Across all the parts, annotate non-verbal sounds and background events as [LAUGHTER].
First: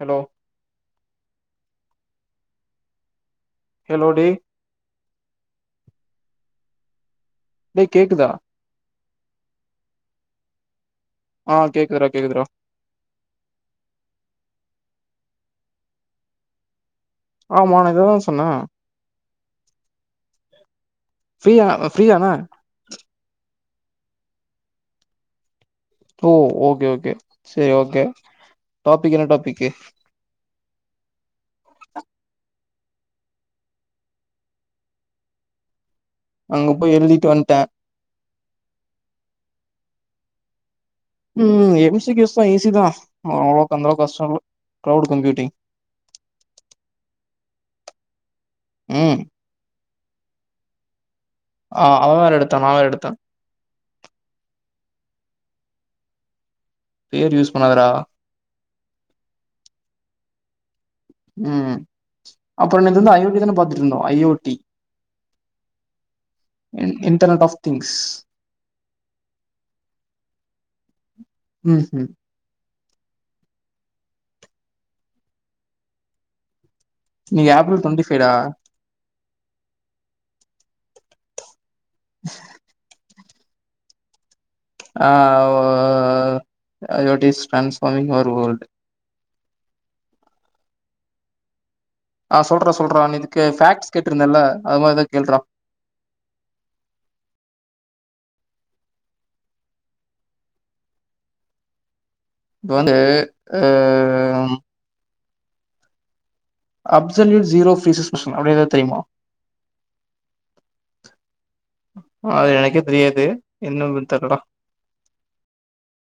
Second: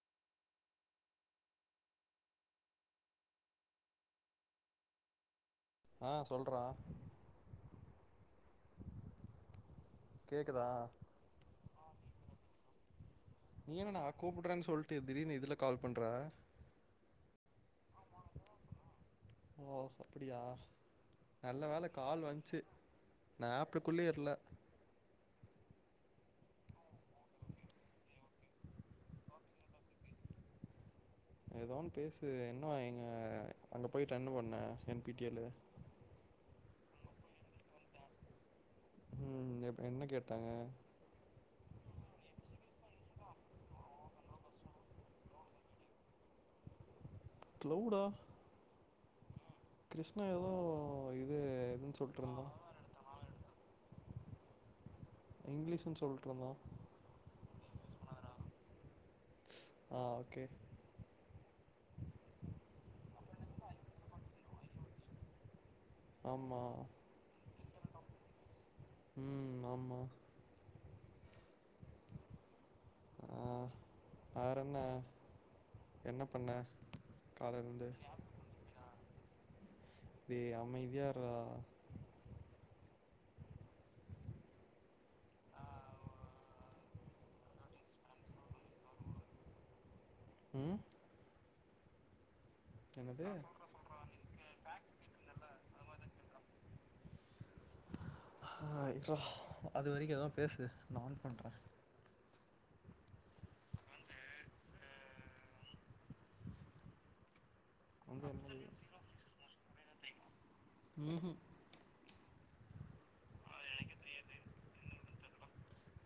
Hello hello டே ஆ சொல்றா டேய் கேக்குதா கேக்குதா ஆ கேக்குதுறா கேக்குதுறா நீ என்னடா கூப்ட்றன்னு சொல்ட்டு திடீர்னு இதுல கால் பண்ற ஆமா நா இததா சொன்ன ஓ அப்படியா நல்ல ஃப்ரீயா அ வேல ஆ ஃப்ரீயான கால் வந்ச்சு நா ஆப்ற குள்ளே இல்ல ஓ ஓகே ஓகே செரி ஓகே டாப்பிக் என்ன டாப்பிக்கு ஏதோ ஒன் பேசுயே ஆ எங்க அங்க போயிட்டென்ன பண்ண என் பி டி எல் அங்க போய் எழுதிட்டு வன்ட்டே உம் இப் என்ன கேட்டாங்க ம் எம்சிக்யூஸா ஈசிதா அவ்ளோக் அந்தளவுக்கஷ்டோ இல்ல க்ளெடு கம்ப்யூட்டிங் க்ளெடா ம் கிருஷ்ணா எதோ இ ஆ அவ வேறெடுத்தா நா வேறெடுத்த இங்லீஷின் சொல்ட்ருந்தா பேரு யூஸ் பண்ணாதரா ஆ ஓகே ம் அப்பற நேத்திந்த ஐ ஓ டி தான பாத்துட்ருந்தோ ஐ ஓ டி ஆமா இன் இன்டர்நல் டஃப் திங்ஸ் ம் ஆமா ம் ம் ஆ வேறன்ன என்ன பண்ண இன்னிக்கி ஏப்ரல் காலைலருந்து டொண்டி ஃபைடா டேய் அமைதியார்ரா ஆ ஓ ஐ ஓ டிஸ் டிரான்ஸ்பமிங் அவர் வோல்ட் ம் ஆ சொல்றா சொல்றா என்னது நேத்துக்கு ஃபேக்ஸ் கேட்ருந்தல்ல அதுமா என்னா கேள்றா அ இர்றா அது வரிக்கு எதா பேசு நா ஆன் பண்ற இதுவந்து அ ம் அப்சல்யு சீரோ பீசஸ் வந்து மிஷின் அப்டி என்னது எதாவ் தெரியுமா உ ம் அது எனக்கே தெரியாது இன்னு [UNINTELLIGIBLE] தெர்லடா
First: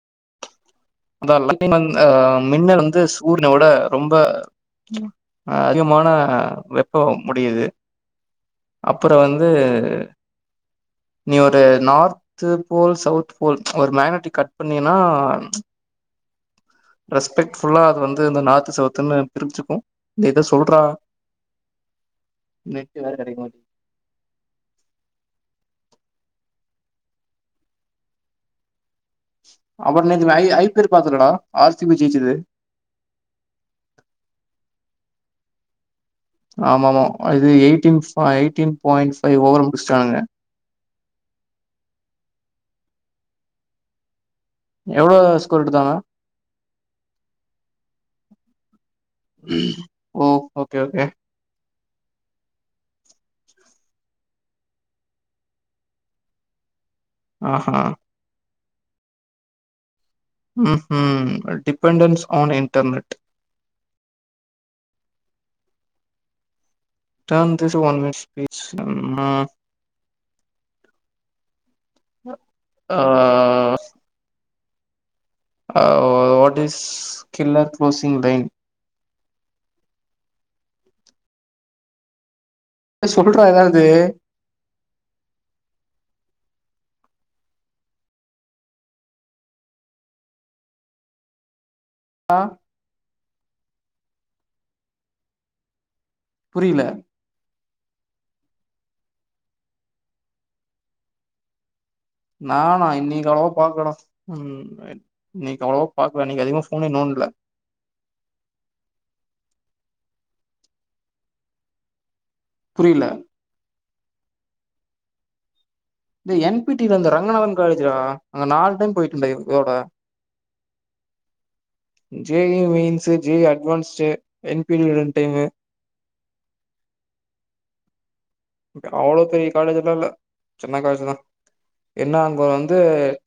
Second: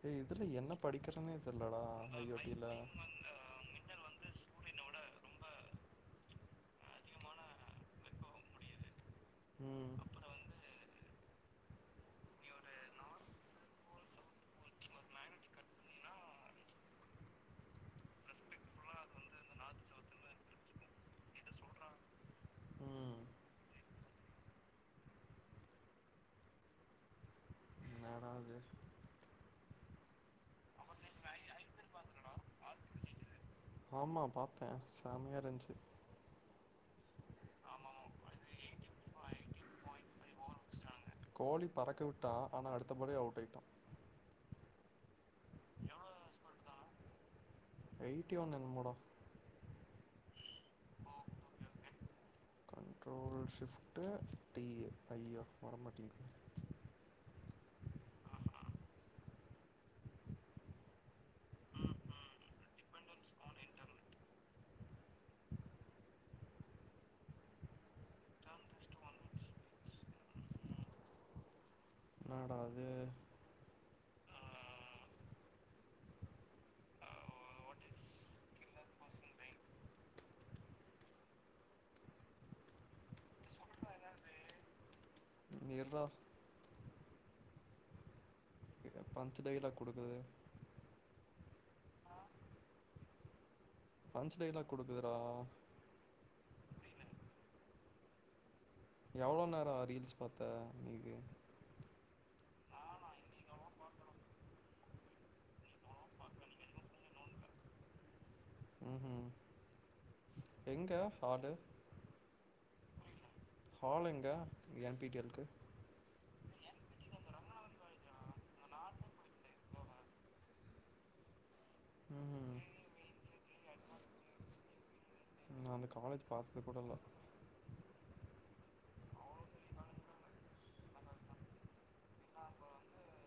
ஏ இதுல என்ன அந்த படிக்கிறேன்னே தெரியலடா [INAUDIBLE] அ ஐஓடில மின்னல் வந்து சூரினோட ரொம்ப அ அதிகமான [UNINTELLIGIBLE] முடியுது அப் அப்பற வந்து ம் நீ ஒரு நார்த் போல் சவுத் போல் ஒரு மேக்னட்டி கட் பண்ணீன்னா ரெஸ்பெக்ட்ஃபுல்லா அது வந்து இந்த நாத்து சவத்துன்னு பிரிஞ்சுக்கும் இ எத சொல்றா நட்டு வேற ம் கிடைக்கு மாட் என்னடா இது அவர்நேத்து ஐபியல் பாத்துலடா ஆர்சிபி ஜெயிச்சது ஆமா பாத்தே செமயா இருச்சு ஆம ஆமா இது eighteen eighteen point five over ல முடிச்சானுங்க கோலி பறக்க உட்டா ஆனா அடுத்தபாலே அவுட் ஆயிட்டா எவ்வளவு ஸ்கோர் எடுதாங்க எயிட்டி ஒன் என்னமொடா ஓ okay okay control shift D ஆ ஐ ஆ வரமாட்டுது ஆஹ ம்ம் dependence on internet turn this one minute speech என்னடா அது ஆ what is killer closing line சொல்ற ஏதாவது இர்ரா பஞ்ச் டய்லாக் குடுக்குது அ பஞ்ச் டயலாக் குடுக்குதுறா புரிய்ல எவ்ளோ நேர ரீல்ஸ் பாத்த இன்னிக்கு நானா இன்னிக் அவ்ளவா பாக்லடா ம் இன்னிக் அவ்ளவா பாக்ல இன்னிக் அதிகமா ஃபோனே நோண்ட்ல ம்ஹூம் எங்க ஹாலு புரிய்ல ஹல் எங்க என்பிடிஎல்க்கு டே என்பிடிலந்து ரங்கநாதன் காலேஜ் டா அங்க நால் டைம் போயட்டன்டா இதோட ஜே ம்ஹூம் ஏ மீன்ஸு ஜே அட் வான்ட்ஸு என்பிடிவ்டன் நா அந்த காலேஜ் பாத்தது கூடல்ல அவ்ளோ பெரிய காலேஜல்லா இல்ல சின்ன காலேஜ்தா என்னா அங்க வந்து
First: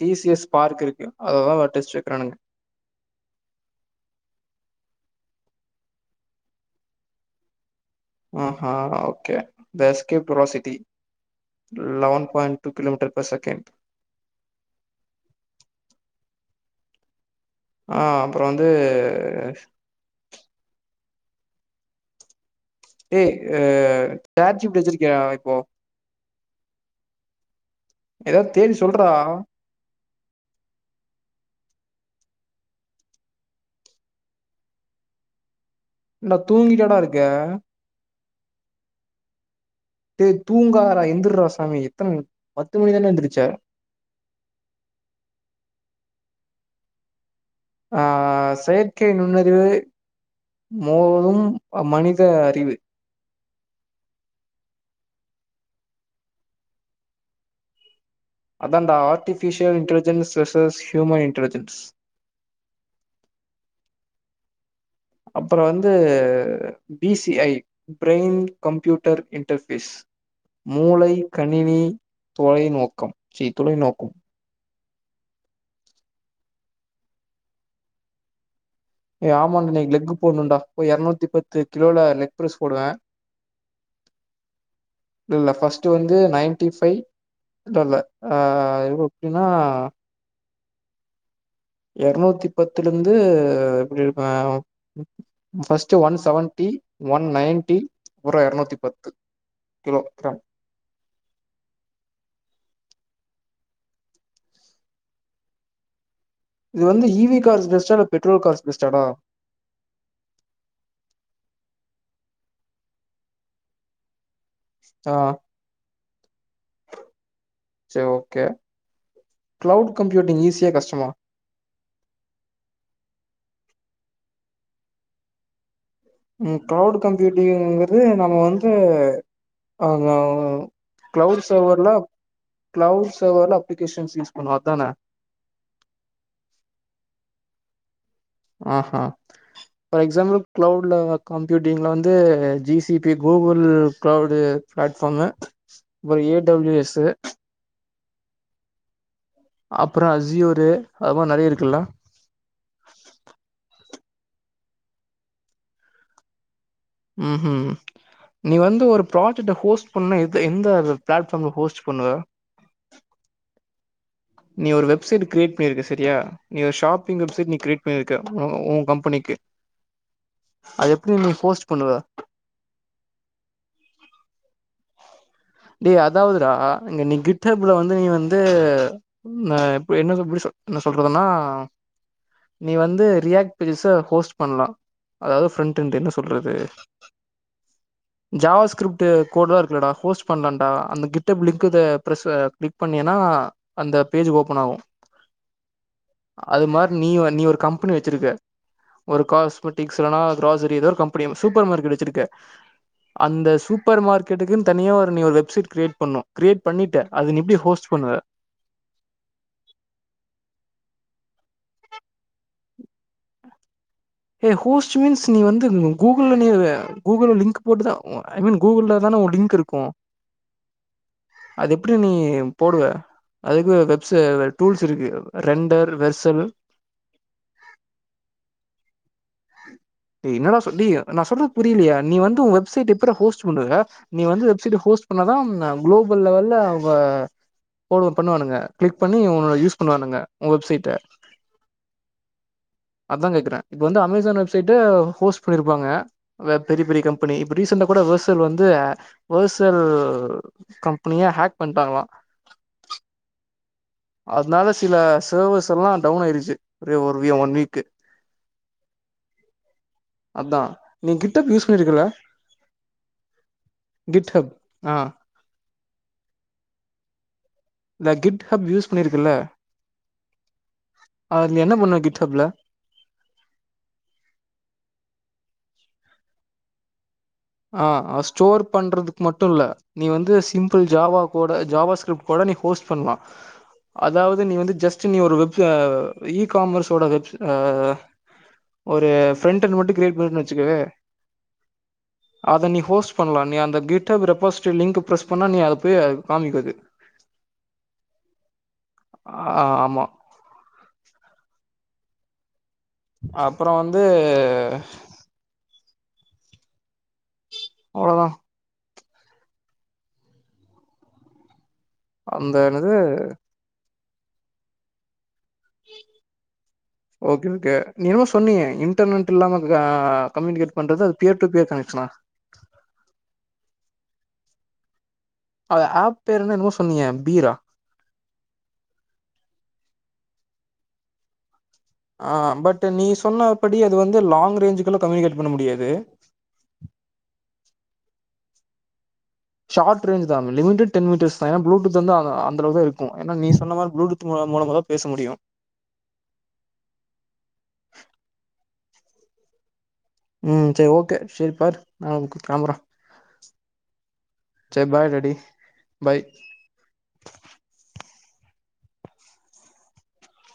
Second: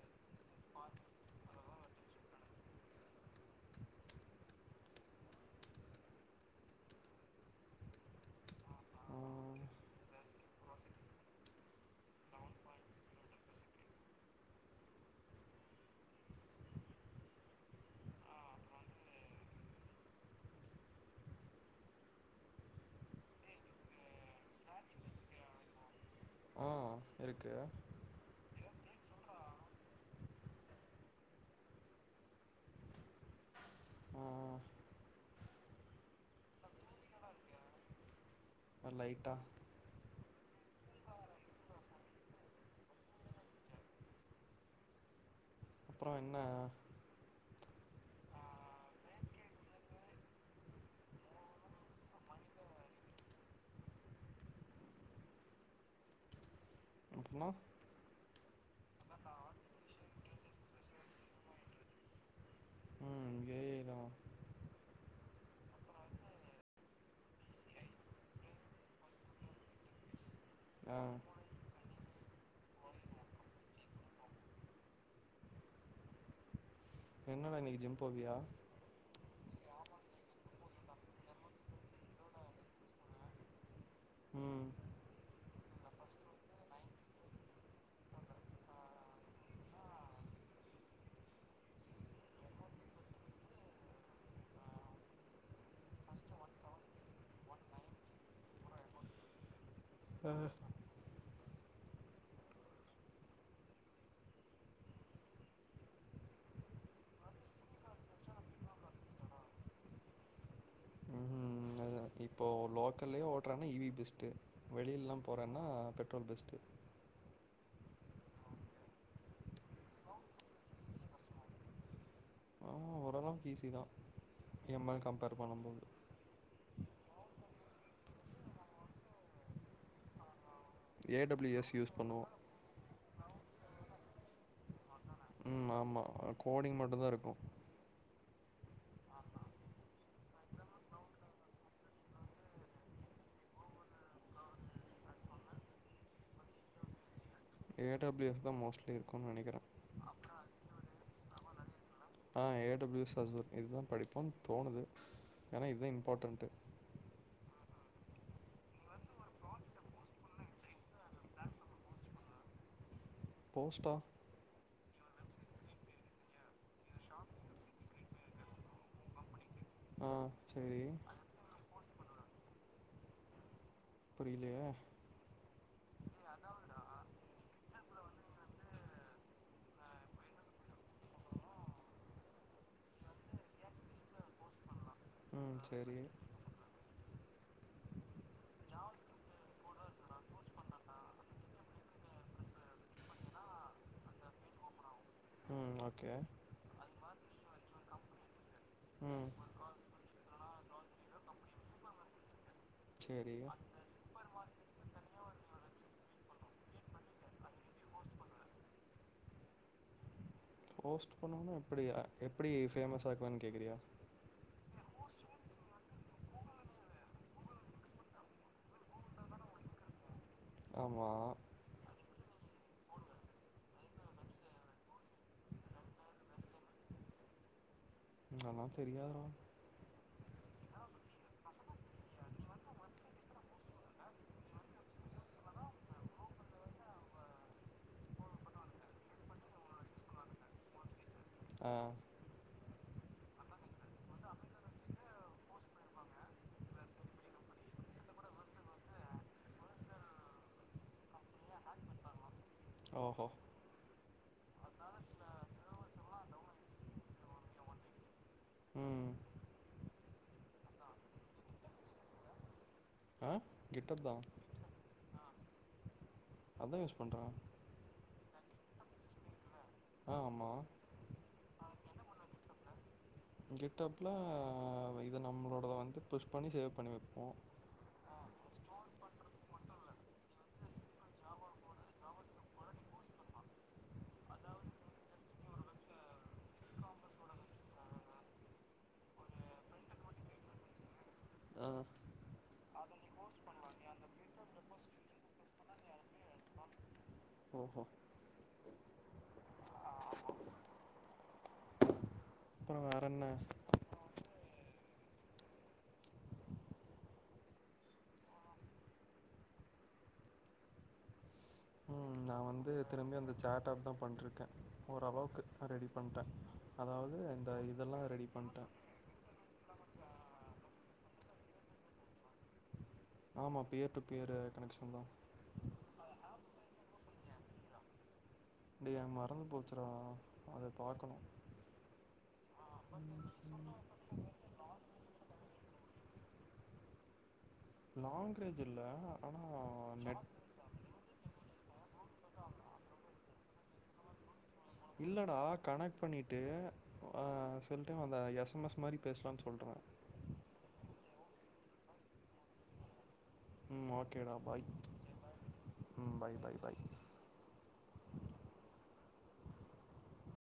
டிசிஎஸ் பார்க் இருக்கு அததா நா டெஸ்ட்டு றானுங்க அ ஹா ஓகே ம் தஸ்கே பபுராசிட்டி eleven point two kilometre per second ஆ அப்புற வந்து ஏய் அ சேர்ஜிபிடி வச்சிருக்கியா இப்போ அ இருக்கு எதாவ்து தேடி சொல்றா ம் ம் ன்டா தூங்கிட்டாடா இருக்க அ லைட்டா ஏ தூங்காதாடா எந்துர்ராசாமி எத்தண பத்து மணிதான்டா எந்துருச்ச அப்றோ என்ன அ செயற்கை நுண்ணறிவு மோதும் மனித அறிவு அப்னா அதாண்டா artificial intelligence versus human intelligence ம் ஏஐ டா அப்புற வந்து பிசிஐ பிரெய்ன் கம்ப்யூட்டர் இன்டர்ஃபேஸ் ஆ மூளை கணினி தொளை நோக்கம் சீ துளை நோக்கு என்னடா இன்னக்கி ஜிம் போவியா ஏ ஆமா இன்னக்கு லெக் போடணுன்டாபோய் எர்நூத்தி பத்து கிலோல லெக் ப்ர்ஸ் போடுவ ம் இல்ல ஃபஸ் டு வந்து நைன்டி ஃபைவ் இல்ல இல்ல அ எப்டினா எருநூத்தி பத்துலேந்து எப்டி இருப்ப first one seventy one ninety உற்ற எர்நூத்தி பத்து கிலோ டன் இது வந்து இ வி கார்ஸ் பெஸ்ட்டா இல்ல பெட்ரோல் கார்ஸ் பெஸ்ட்டாடா ம்ஹூம் அது இப்போ லோக்கல்லயே ஓட்றனா இ வி பெஸ்ட்டு வெளிலெல்லா ஆ போறன்னா பெட் தா பெஸ்ட்டு சேர் ஓகே கிளவுட் கம்ப்யூட்டிங் ஈஸியா கஷ்டமா ஆ ஓரளவுக்கு ஈஸிதா எம் எல் கம்பேர் பண்ணும் போது ம் கிளவுட் கம்யூட்டிங்கிறது நம்ம வந்து அவனுதா ஏ க்ளவுடு டபிள்யூ எஸ் சர்வர்ல யூஸ் பண்ணுவோ க்ளவுட்ஸ் சர்வர்ல அப்ளிகேஷன்ஸ் யூஸ் பண்ணுவோ அதானே ம் ஆமா கோடிங் மட்டுந்தா இருக்கு ஆ ஹ ஃபார் எக்ஸாம்பிள் கிளவுட்ல கம்ப்யூட்டிங்ல வந்து G C P Google cloud platform அப்பற A W S A W M தா மோஸ்ட்லி இருக் அப்பற அஸியோரு அது மாரி நெறைய இருக் குல்ல ஆ ஏ டபிள்யூ எஸ் அசூர் இதுதா படிப்போன்னு தோணுது ஏன்னா இதுதா இம்பார்ட்டன்ட்டு ம் ஹு நீ வந்து ஒரு ப்ராஜெக்ட ஹோஸ்ட் பண்ண எது எந்த பிளாட்ஃபார்ம்ல ஹோஸ்ட் பண்ணுவ கஷ்ட நீ ஒரு வெப்சைட் கிரியேட் பண்ணிருக்க சரியா நீ ஒரு ஷாப்பிங் வெப்சைட் நீ கிரியேட் பண்ணிருக்க உ உ கம்பெனிக்கு ஆ சேரி அது எப்டி நீ போஸ்ட் பண்ணுவ புரிய்லியே டே அதாவ்துடா இங்க நீ கிட்டப்ல வந்து நீ வந்து ந இப்ப என்ன எப்டி சொ என்ன சொல்றதுன்னா நீ வந்து ரியாக்ட் பேஜஸ ஹோஸ்ட் பண்லா அதாவ்து ம் ஃப்ரெண்ட்டுந்து சேரி என்ன சொல்றது ஜாவா ஸ்கிரிப்ட்ட் கோட்லா இருக்குல்லடா ஹோஸ்ட் பண்ணன்டா அந்த கிட்டப் லிங்க்கு த ப்ரஸ் அ க்ளிக் பண்ணனா அந்த பேஜ் ஓப்பன் ஆவு ம் ஓகே அது மாரி நீ வ நீ ஒரு கம்பெனி வெ ச்சிருக்க ஒரு ம் காஸ்மெட்டிக்ஸ் இல்லனா க்ராச ஏதோ ஒரு கம்பெனி சூப்பர் மார்கெட் வச்சிருக்க சேரி அந்த சூப்பர் மார்க்கெட்டுக்குன் தனியா ஒ நீ ஒரு வெப்சைட் க்ரியேட் பண்ணூ க்ரியேட் பண்ணிட்ட அத நீ எப்டி ஹோஸ்ட் பண்ணுவ ஹோஸ்ட் பண்ணனுனா எப்டியா எப்டி ஃபேமஸ் ஆக்குவன் கேக்குறியா ஹே ஹோஸ்ட் மீன்ஸ் நீ வந்து கூகுள் நீ கூகுள் லிங்க் போட்டுதா ஒ ஐ மீன் கூகுள்ல தான ஓ லிங்க் இருக்கு ஆமா ப்டி நீ போடுவ‌ அதுக்கு வெப் ஸே டூல்ஸ் இருக்கு ரெண்டர் வெர்சல் அத்ல்லா தெரியாதுரா டே என்னடா சொல் டே நா சொல்றது புரியலயா நீ வந்து ஒ வெப்சைட் எப்புட்ரா ஹோஸ்ட் பண்ணுவ நீ வந்து வெப் சைட் ஹோஸ்ட் பண்ணாதா க்ளோபல் லெவல்ல ஃபாலோ பண்ணுவானுங்க கிளிக் பண்ணி உன்னோட யூஸ் பண்ணுவானுங்க ஊ வெப் சைட்ட அ அதா கேக்குற இப்ப வந்து அமேசான் வெப்சைட்டடு ஹோஸ்ட் பண்ணிருப்பாங்க பெரிய பெரிய கம்பெனி இப்ப ரீசண்டா கூட வேர்சல் வந்து வேர்சல் கம்பெனிய ஹேக் பண்ட்டாங்ளா ஓஹோ அத்னால சில சேவர்ஸ் எல்லா டவுன் ஆயிருச்சு ரே ஒர் விய ஒன் வீக்கு ம் அதா நீ கிட்டப் யூஸ் பண்ணிருக்கல்ல ஆ கெட்டப் ஆ ஆ அதா யூஸ் பண்ற. ந்த கிட்ஹ் ஹேப் யூஸ் பண்ணிருக்கேல்ல ஆ ஆமா என்ன பண்ணுவ கிட் ஹப்ல கிட் ஹேப்புல இது நம்ளோ வந்து புஷ் பண்ணி சேவ் பண்ணி வெப் ஆ ஸ்டோர் பண்றதுக்கு மட்டும் இல்ல நீ வந்து சிம்பிள் ஜாவா கோட ஜாவா ஸ்க்ரிப்ட் கூட நீ ஹோஸ்ட் பண்ணுலா. அதாவுது நீ வந்து ஜஸ் நீ ஒரு இ காமர்ஸோட வெப் ஆ ஒரு ஃபெரெண்ட நோட் கிரியேட் பண்ண வெச்சுக்கவே ஆ அத நீ ஹோஸ்ட் பண்ணலா. நீ அந்த கிட்அப் ரெக்வஸ்ட் லிக் ப்ரெஸ் பண்ணா நீ போய் அத காம்கிது. ஓஹோ ஆமா அப்புற வேற என்ன அப்பறோ வந்து அவ்ளோதா உம் நா அந்த வந்து என்னது திரும்பியு அந்த சாட் ஆப் தா ண்ருக்கே ஓரளவுக்கு ரெடி பண்டே. Okay okay. நீ ஏதோ சொன்னீயே இன்டர்நெட் க்ர இல்லாம கம்யூனிகேட் பண்றது பியர் டு பியர் கனெக்ஷனா? ஆமா பியர் டு பியரு கனெக்ஷன் தா. ஆ ஆப் பேர் என்ன என்னமோ சொன்னீயே பீரா? டேய் அது மறந்து போச்சு டா. அத பாக்கணு. ஆ பட் நீ சொன்னப்படி அது வந்து லாங் ரேஞ்சுக்குள்ள கம்யூனிகேட் பண்ண முடியாது. லாங்ரேஜ் இல்ல. ஆனா ஷார்ட் நெட் ரேஞ் தா. லிமிட்டு டென் மீட்டெர்ஸ் தா. ஏனா ப்ளூடூத் வந்து ஆ அந்த அளவுதா இருக்கு. ஏனா நீ சொன்ன மார் ப்ளூடூத் மூலமா தா பேச முடியு இல்லடா கனெக்ட் பண்ணிட்டு ஆ சில டைம் அந்த எஸ் எம் எஸ் இந்த மாரி பேசலாம்னு சொல்ராங் உம் சரி ஓகே சரி பாரு நா கிலம்புறே ம் ஓக்கேடா பாய் பாய் பாய் பாய்